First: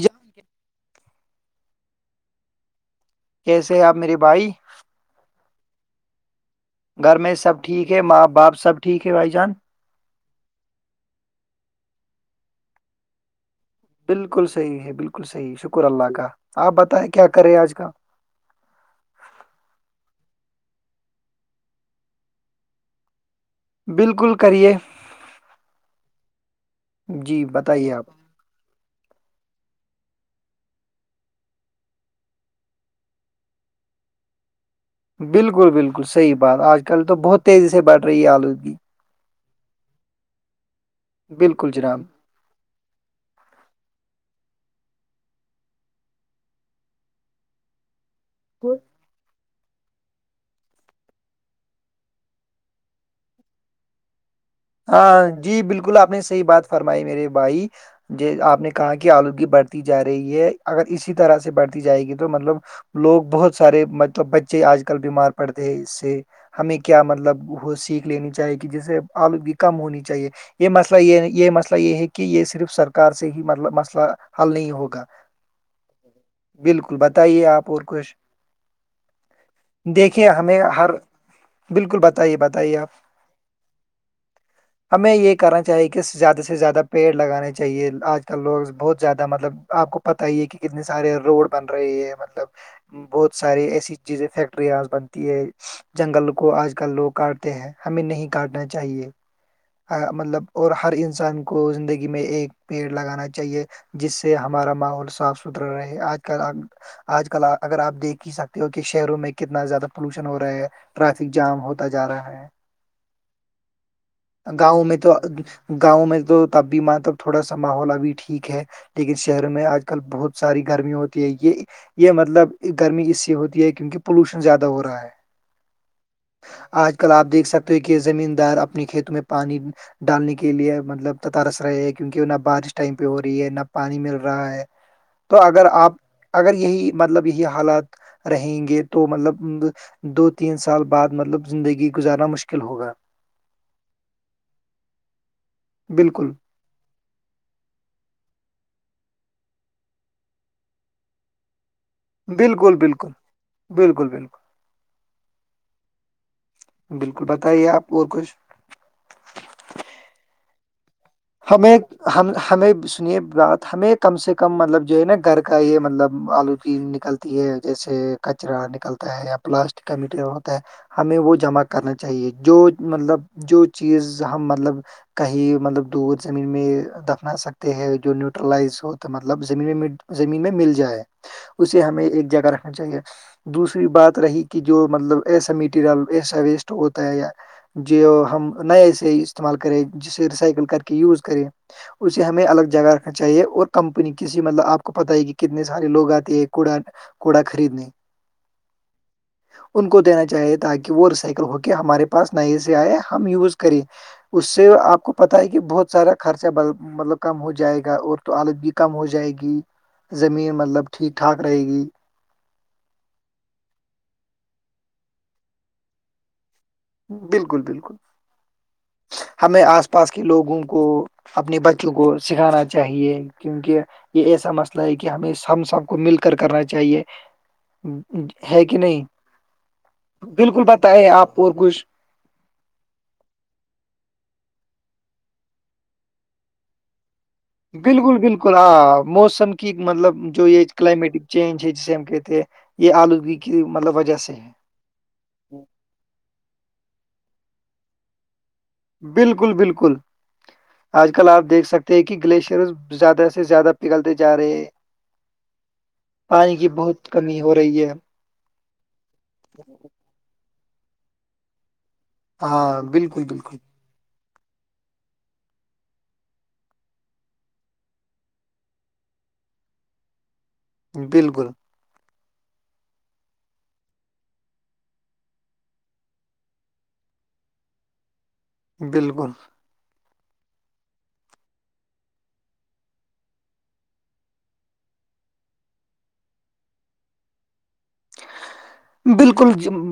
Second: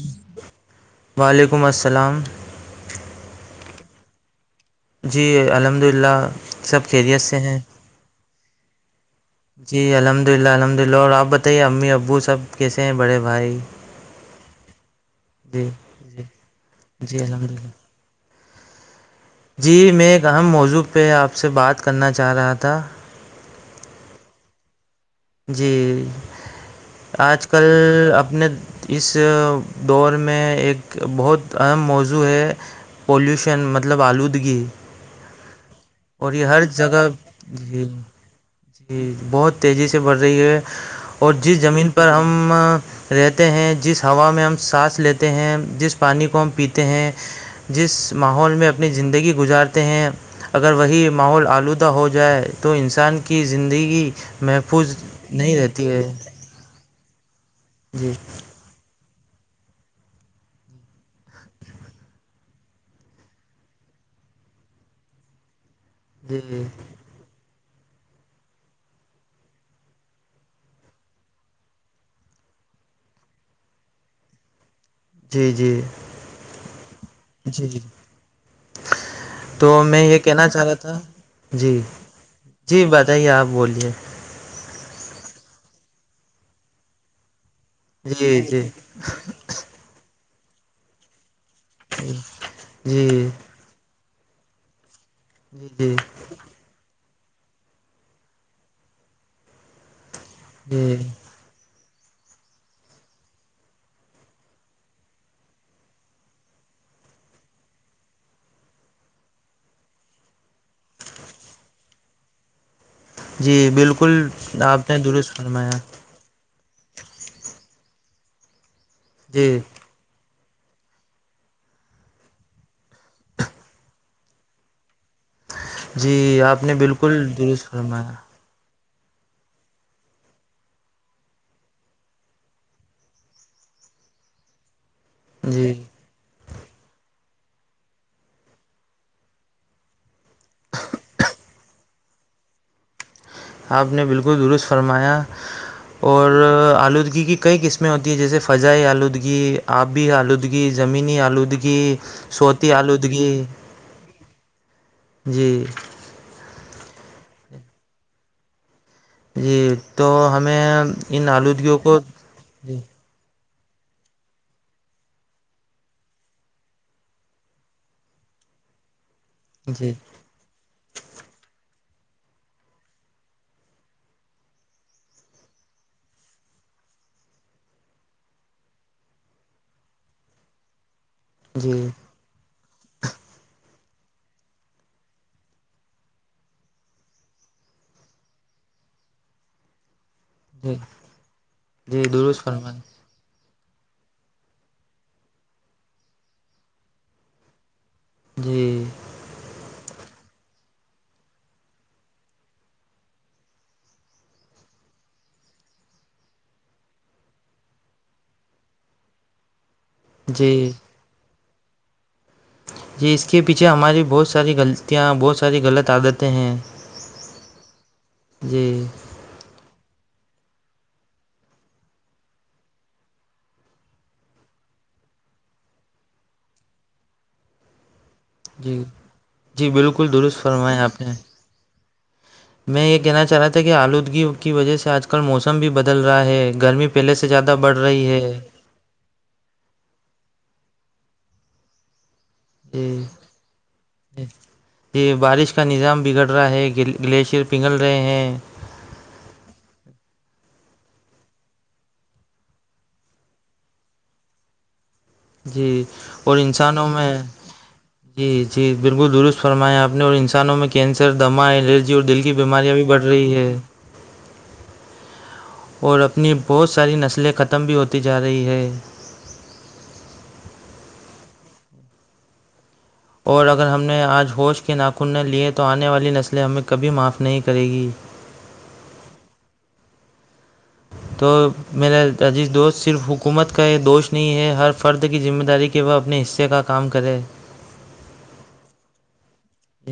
جان وعلیکم السلام کیسے ہے آپ میرے بھائی جی الحمد للہ سب گھر خیریت میں سے سب ہیں ٹھیک ہے ماں باپ سب ٹھیک ہے بھائی جان جی الحمد للہ الحمد للہ اور آپ بتائیے امی ابو سب کیسے ہیں بڑے بھائی بالکل صحیح ہے بالکل صحیح جی شکر اللہ جی کا آپ بتائیں جی کیا الحمد کرے آج للہ کا جی میں ایک اہم موضوع پہ آپ سے بات کرنا چاہ رہا تھا بالکل کریے جی جی آج کل بتائیے آپ اپنے اس دور میں ایک بہت اہم موضوع ہے پولوشن مطلب آلودگی بالکل بالکل اور صحیح یہ بات ہر آج کل جگہ تو بہت تیزی سے جی بڑھ رہی ہے آلودگی بہت تیزی سے بڑھ رہی ہے اور جس بالکل زمین جناب پر ہم رہتے ہیں جس ہوا میں ہم سانس لیتے ہیں جس پانی کو ہم پیتے ہیں جس ماحول میں کوئی اپنی زندگی گزار ہیں اگر وہی ماحول آلودہ ہو جائے تو انسان کی زندگی محفوظ ہاں نہیں جی رہتی بالکل ہے آپ نے صحیح بات فرمائی میرے بھائی جی ج آپ نے کہاں کی آلودگی بڑھتی جا رہی ہے اگر اسی طرح سے بڑھتی جائے گی تو مطلب لوگ بہت سارے مطلب بچے آج کل بیمار پڑتے ہیں اس ہمیں جی کیا مطلب وہ سیکھ لینی چاہیے کہ جیسے آلودگی کم ہونی چاہیے یہ مسئلہ یہ یہ مسئلہ یہ ہے کہ یہ صرف سرکار سے ہی مسئلہ حل نہیں ہوگا جی بالکل بتائیے جی آپ جی اور کچھ تو میں یہ دیکھیے کہنا ہمیں چاہ رہا ہر تھا جی بالکل بتائیے بتائیے جی آپ بات بتائیے آپ بولیے ہمیں یہ کرنا چاہیے کہ زیادہ سے زیادہ پیڑ لگانے چاہیے آج جی کل جی لوگ بہت زیادہ مطلب آپ کو پتا ہی ہے کہ کتنے سارے روڈ بن رہی ہے مطلب جی جی بہت ساریے ایسی چیزیں فیکٹریا بنتی ہے جی جنگل کو آج کل لوگ کاٹتے ہیں ہمیں نہیں کاٹنا چاہیے مطلب اور ہر جی انسان کو زندگی میں ایک پیڑ لگانا چاہیے جس سے ہمارا ماحول صاف ستھرا رہے آج کل آج کل اگر آپ دیکھ ہی سکتے ہو کہ شہروں میں کتنا زیادہ پولوشن ہو رہا ہے ٹریافک جام ہوتا جا رہا ہے جی بالکل گاؤں آپ میں نے تو درست فرمایا گاؤں میں تو تب بھی ماں تب تھوڑا سا ماحول ابھی ٹھیک ہے لیکن شہر جی میں آج کل بہت ساری گرمی ہوتی ہے یہ یہ مطلب گرمی اس سے ہوتی ہے کیونکہ پولوشن زیادہ ہو رہا ہے جی آپ نے آج کل بالکل آپ دیکھ درست سکتے ہو کہ فرمایا زمین دار اپنے کھیتوں میں پانی ڈالنے کے لیے مطلب ت تارس رہے ہیں کیونکہ نہ بارش ٹائم پہ ہو رہی ہے نہ پانی مل رہا ہے [unintelligible] تو اگر جی آپ اگر یہی مطلب یہی حالات رہیں گے تو مطلب دو تین سال بعد مطلب زندگی گزارنا مشکل ہوگا آپ نے بالکل درست فرمایا اور بالکل آلودگی کی کئی قسمیں ہوتی ہیں جیسے فضائی آلودگی آبی آلودگی زمینی آلودگی صوتی بالکل بالکل آلودگی بالکل بالکل جی بالکل بتائیے آپ اور کچھ جی تو ہمیں ان ہمیں آلودگیوں کو ہم ہمیں جی سنیے بات ہمیں کم سے کم مطلب جو ہے نا گھر کا یہ مطلب آلو پین نکلتی ہے جیسے کچرا نکلتا ہے یا پلاسٹک جی کا میٹیریل ہوتا ہے ہمیں وہ جمع کرنا چاہیے جو مطلب جو چیز ہم مطلب کہیں مطلب دودھ زمین میں دفنا سکتے ہیں جو نیوٹرلائز ہو تو مطلب زمین میں زمین میں مل جائے اسے جی ہمیں ایک جگہ چاہیے دوسری بات رہی کہ جو مطلب ایسا میٹیریل ایسا ویسٹ ہوتا ہے یا جی ہم نئے سے استعمال کرے جسے ریسائکل جی کر کے یوز کرے جی اسے درست ہمیں الگ فرمائیں جگہ چاہیے اور کمپنی کسی مطلب آپ کو پتہ ہے کہ کتنے سارے لوگ آتے ہیں کوڑا کوڑا خریدنے جی ان کو دینا چاہیے تاکہ وہ رسائکل ہو کے ہمارے پاس نئے سے آئے ہم یوز کریں اس سے آپ کو پتا ہے کہ کہ بہت سارا خرچہ مطلب کم ہو جائے گا اور تو حالت بھی کم ہو جائے گی زمین جی مطلب ٹھیک ٹھاک رہے گی جی اس کے پیچھے ہماری بہت ساری غلطیاں بہت ساری غلط عادتیں ہیں بالکل بالکل [unintelligible] ہمیں آس پاس کے لوگوں کو اپنے بچوں کو سکھانا چاہیے کیونکہ یہ ایسا مسئلہ ہے کہ ہمیں ہم سب کو مل کر کرنا چاہیے ہے کہ جی نہیں جی بالکل درست بالکل فرمایا پت ہے نے آپ اور کچھ میں یہ کہنا چاہ رہا تھا کہ آلودگی کی وجہ سے آج کل موسم بھی بدل رہا ہے گرمی پہلے سے زیادہ بڑھ رہی بالکل ہے بالکل ہاں موسم کی مطلب جو یہ کلائمیٹک چینج ہے جسے ہم کہتے یہ آلودگی کی مطلب وجہ سے ہے یہ بارش کا نظام بگڑ رہا ہے گلیشیئر پنگھل رہے ہیں بالکل بالکل آج کل آپ دیکھ سکتے ہیں کہ گلیشیرز زیادہ سے زیادہ پگلتے جا رہے ہیں جی اور پانی کی انسانوں بہت میں کمی ہو رہی ہے جی جی بالکل درست فرمایا آپ نے اور انسانوں میں کینسر دما الرجی اور دل کی کی بیماریاں ہاں بھی بڑھ بالکل رہی ہے بالکل اور اپنی بہت ساری نسلیں ختم بھی ہوتی جا رہی ہے بالکل اور اگر ہم نے آج ہوش کے ناخن نے لیے تو آنے والی نسلیں ہمیں کبھی معاف نہیں کرے گی بالکل تو میرا عزیز دوست صرف حکومت کا یہ دوش نہیں ہے ہر فرد کی ذمہ داری کی کہ وہ اپنے حصے کا کام کرے بالکل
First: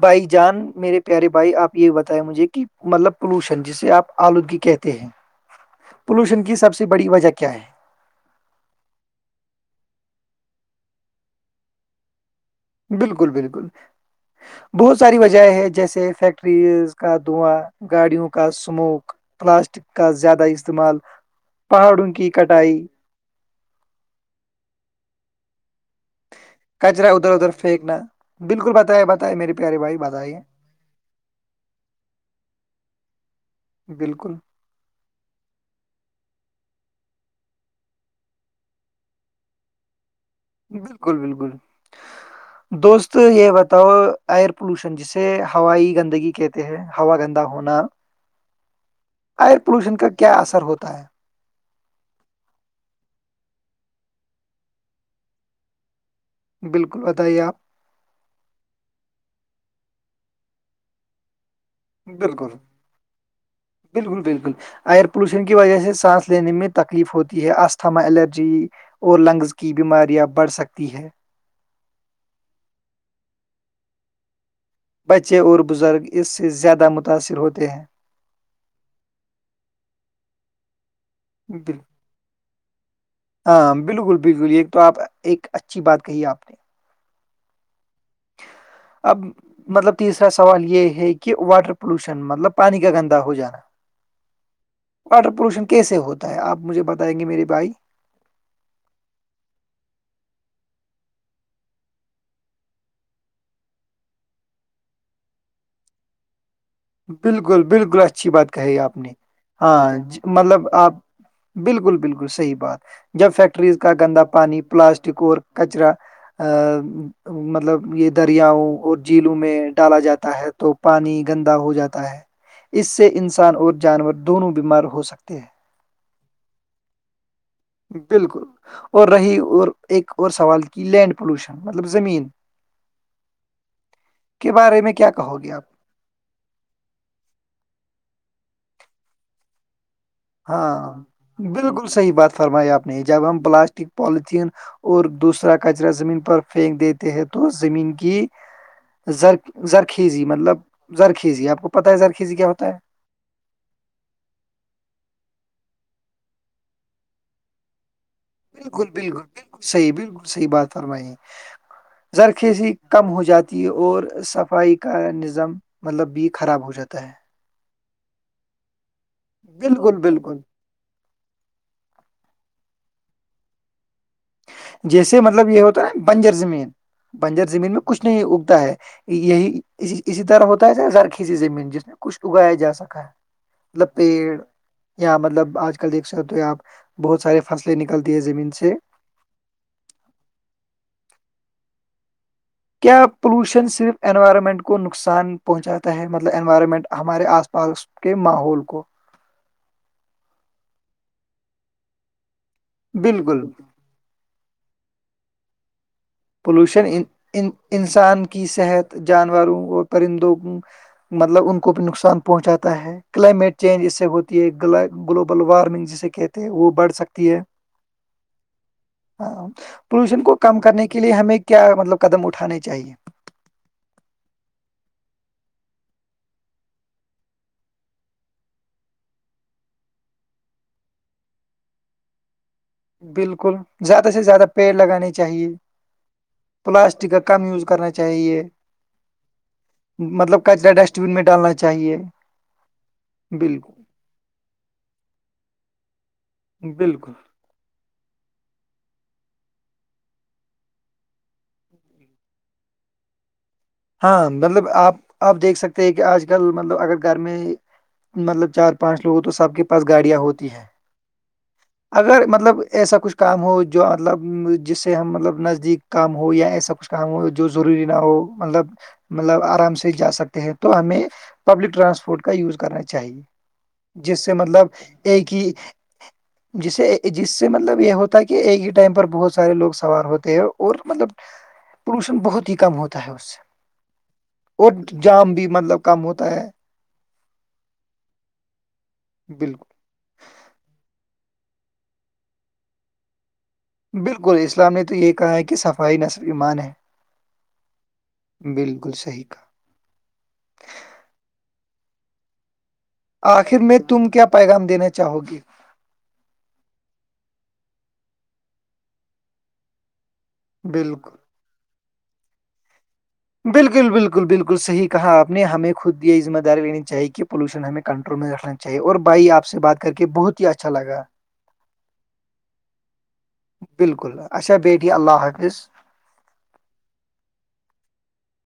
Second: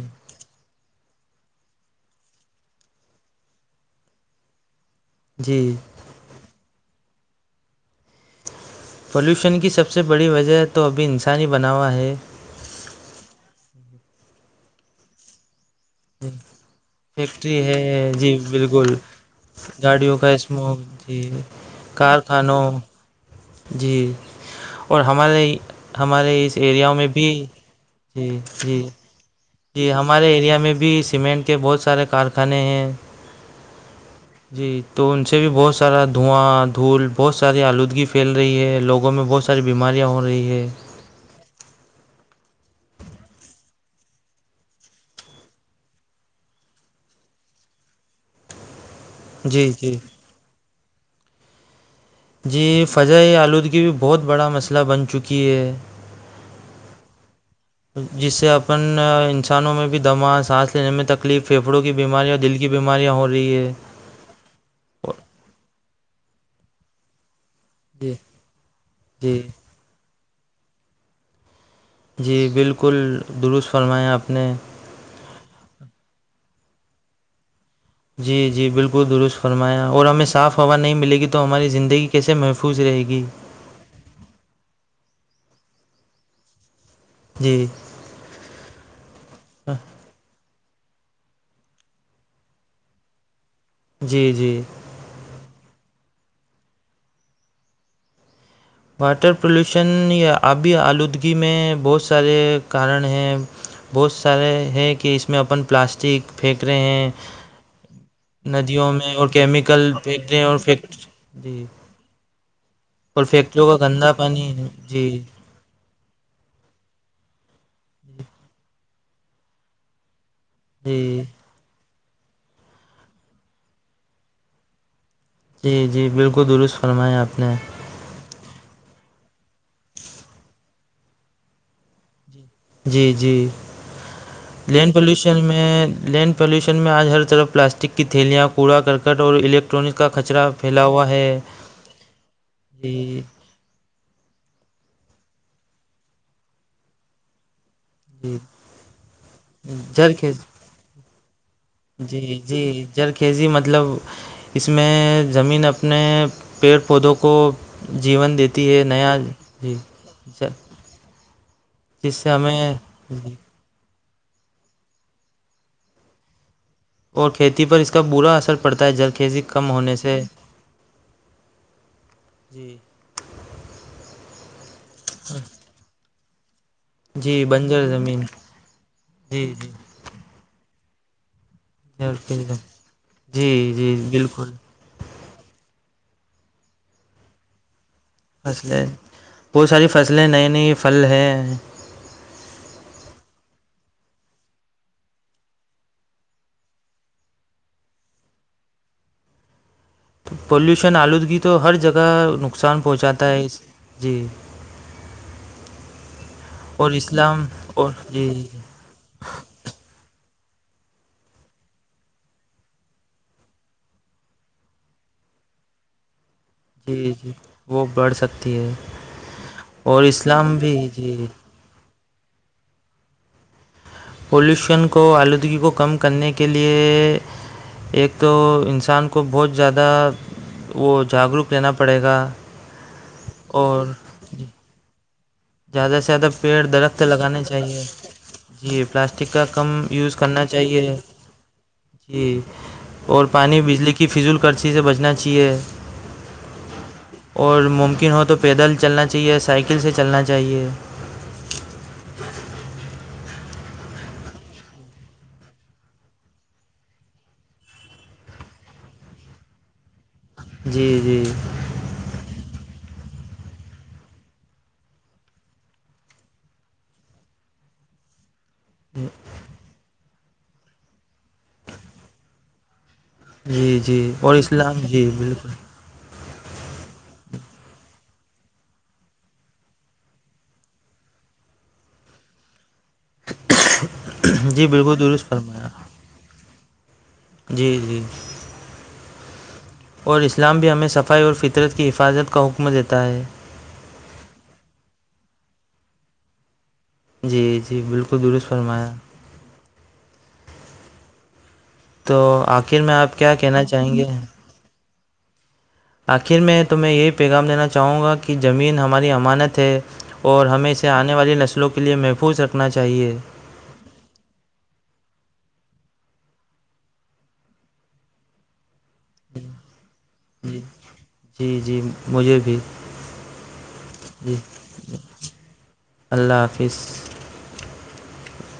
بائک جان میرے پیارے بھائی آپ یہ بتائے مجھے کہ مطلب پولوشن جسے آپ آلودگی کہتے ہیں جی پولوشن کی سب سے بڑی وجہ کیا ہے پلیوشن کی سب سے بڑی وجہ تو ابھی انسانی بنا ہوا ہے بالکل بالکل بہت ساری وجہ ہے جیسے فییکٹرز کا دعاں فیکٹری ہے گاڑیوں جی کا بالکل سموک پلاسٹک کا گاڑیوں زیادہ اسموک استعمال جی پہاڑوں کی کارخانوں کٹائی جی اور ہمارے ہمارے اس ایریا میں کچرا بھی جی جی میرری جی ہمارے ایریا میں بھی سیمنٹ کے بہت سارے کارخانے ہیں بالکل جی تو ان سے بھی بہت سارا دھواں دھول بہت ساری آلودگی پھیل رہی ہے لوگوں میں بہت ساری بیماریاں ہو رہی ہے بالکل بالکل دوست یہ بتاؤ ایئر پولوشن جی جسے ہوائی گندگی کہتے ہیں ہوا گندا ہونا ایئر جی پولوشن جی کا کیا اثر ہوتا ہے جی فضا آلودگی بھی بہت بڑا مسئلہ بن چکی ہے بالکل بتائیے آپ جس سے اپن انسانوں میں بھی دما سانس لینے میں تک تکلیف پھیھڑوں کی بیماریاں بالکل دل کی بیماریاں ہو رہی ہے بالکل بالکل ایئر پولوشن کی وجہ سے سانس لینے میں تکلیف ہوتی ہے تھما جی الرجی اور جی لنگز کی بیماریاں بڑھ سکتی ہے جی بالکل درست فرمایا آپ نے بچے اور بزرگ اس سے زیادہ متاثر ہوتے ہیں جی جی بالکل درست فرمایا اور ہمیں صاف ہوا نہیں ملے گی تو ہماری بال- زندگی کیسے محفوظ رہے گی ہاں بالکل بالکل ایک تو آپ ایک اچھی بات کہی آپ نے جی اب مطلب تیسرا سوال یہ ہے کہ واٹر پولوشن مطلب پانی کا گندا ہو جانا جی جی واٹر پولوشن کیسے ہوتا ہے آپ مجھے بتائیں گے میرے بھائی واٹر پلیوشن یا آبی آلودگی میں بہت سارے کارن ہیں بہت سارے ہیں کہ اس میں اپن پلاسٹک پھینک رہے ہیں بالکل بالکل اچھی بات کہی ندیوں آپ نے میں اور ہاں کیمیکل پھینک رہے ہیں اور مطلب آپ فیکٹ جی بالکل بالکل صحیح بات جب فیکٹریز کا گندا پانی پلاسٹک اور کچرا ا مطلب یہ دریاؤں اور جھیلوں میں ڈالا جاتا ہے تو پانی جی گندا ہو جاتا ہے اس سے انسان اور جانور دونوں بیمار ہو سکتے ہیں جی جی بالکل درست فرمایا آپ نے بالکل اور رہی اور ایک اور سوال کی لینڈ پولوشن مطلب زمین جی جی کے بارے میں لینڈ کیا کہو پلیوشن گے آپ میں لینڈ پاللوشن میں آج ہر طرف پلاسٹک کی تھیلیاں کوڑا کرکٹ اور الیکٹ ٹونک کا کچرا پھیلا ہاں ہوا ہے بالکل صحیح بات فرمائی آپ نے جی جب ہم پلاسٹ پالتھین اور دوسرا کچرا زمین پر پھینک دیتے ہیں تو زمین کی جی زر جھر زرخیزی کھیت مطلب زرخیزی آپ کو پتہ ہے جی زرخیزی کیا جی ہوتا ہے جلخیزی مطلب اس میں زمین اپنے پیڑ پودوں کو جیون دیتی ہے بالکل بالکل نیا بالکل جی سحی بالکل صحیح بات فر میںائی جس سے زرخیزی ہمیں کم ہو جاتی ت اور صفائی کا نظام مطلب بھی خراب ہو جاتا ہے اور کھیتی پر اس کا برا اثر پڑتا ہے جلخھیزی کم بالکل ہونے سے بالکل جی جیسے مطلب یہ ہوتا ہے بنجر زمین بنجر زمین میں کچھ نہیں اگتا ہے جی یہی اسی طرح ہوتا ہے س زرخیسی زمین کچھ جی اگایا جا سکا ہے جی مطلب جی پیڑ بالکل اں مطلب آج کل دیکھ سکتے تو آپ بہت سارے فصلیں نکلتی ہے زمین سے فصلیں بہت ساری فصلیں نئے نئے پھل ہیں کیا پولوشن صرف انوائرمنٹ کو نقصان پہنچاتا ہے مطلب انوائرمنٹ ہمارے آس پاس کے ماحول کو پلیوشن آلودگی تو ہر جگہ نقصان پہنچاتا ہے بالکل اس جی پولوشن اور اسلام اور انسان کی جی صحت جانوروں اور پرندوں مطلب ان کو بھی نقصان پہنچاتا ہے کلائمیٹ چینج اس سے ہوتی ہے گلوبل وارمنگ جسے کہتے ہیں وہ بڑھ چیز سکتی ہے وہ بڑھ سکتی ہے ہاں اور پولوشن کو اسلام کم بھی کرنے کے لیے جی ہمیں کیا مطلب قدم اٹھانے چاہیے پولوشن کو آلودگی کو کم کرنے کے لیے ایک تو انسان کو بہت زیادہ وہ جاگروک لینا پڑے گا بالکل اور زیادہ سے زیادہ پیڑ لگانے چاہیے زیادہ سے زیادہ پیڑ درخت پلاسٹک کا لگانے کم یوز چاہیے کرنا جی پلاسٹک کا کم یوز مطلب کرنا کچرا چاہیے ڈسٹ بین میں ڈالنا چاہیے جی اور پانی بالکل بجلی کی فضول کررچی سے بچنا چاہیے بالکل اور ممکن ہو تو پیدل چلنا چاہیے سائیکل سے چلنا چاہیے ہاں مطلب آپ آپ دیکھ سکتے ہیں کہ آج کل مطلب اگر گھر میں مطلب چار پانچ لوگ تو سب کے پس گاڑیاں ہوتی ہیں جی جی اگر مطلب ایسا کچھ کام ہو جو مطلب جس سے ہم مطلب نزدیک کام ہو یا ایسا کچھ کام ہو جو ضروری نہ ہو مطلب ج مطلب آرام سے جا سکتے ہیں تو ہمیں پبلک ٹرانسپورٹ کا یوز کرنا چاہیے جی جی جس سے اور مطلب اسلام جی ایک ہی بالکل جسے جس سے مطلب یہ ہوتا ہے کہ ایک ہی ٹائم پر بہت سارے لوگ سوار ہوتے ہیں اور مطلب پولوشن بہت ہی کم ہوتا ہے اس سے جی اور بالکل درست جام بھی فرمایا مطلب کم ہوتا ہے جی جی بالکل اور اسلام بھی ہمیں صفائی اور فطرت کی حفاظت کا حکم دیتا ہے بالکل اسلام نے تو یہ کہا کہ صفائی نصل ایمان ہے جی جی بالکل درست بالکل فرمایا صحیح تو آخر میں آپ کیا آخر کہنا میں چاہیں تم گے کیا پیغام دینا چاہو گی آخر میں تو میں یہی پیغام دینا چاہوں گا کہ زمین ہماری امانت ہے اور ہمیں اسے بالکل آنے والی نسلوں کے لیے محفوظ رکھنا چاہیے بالکل بالکل بالکل صحی کہا آپ نے ہمیں خود یہ ذمہ داری لینی چاہی کہ پولوشن ہمیں کنٹرول میں رکھنا چاہیے اور بھائی آپ سے بات کر کے بہت ہی جی اچھا لگا جی جی مجھے بھی بالکل جی اچھا بیٹھی اللہ حافظ اللہ حافظ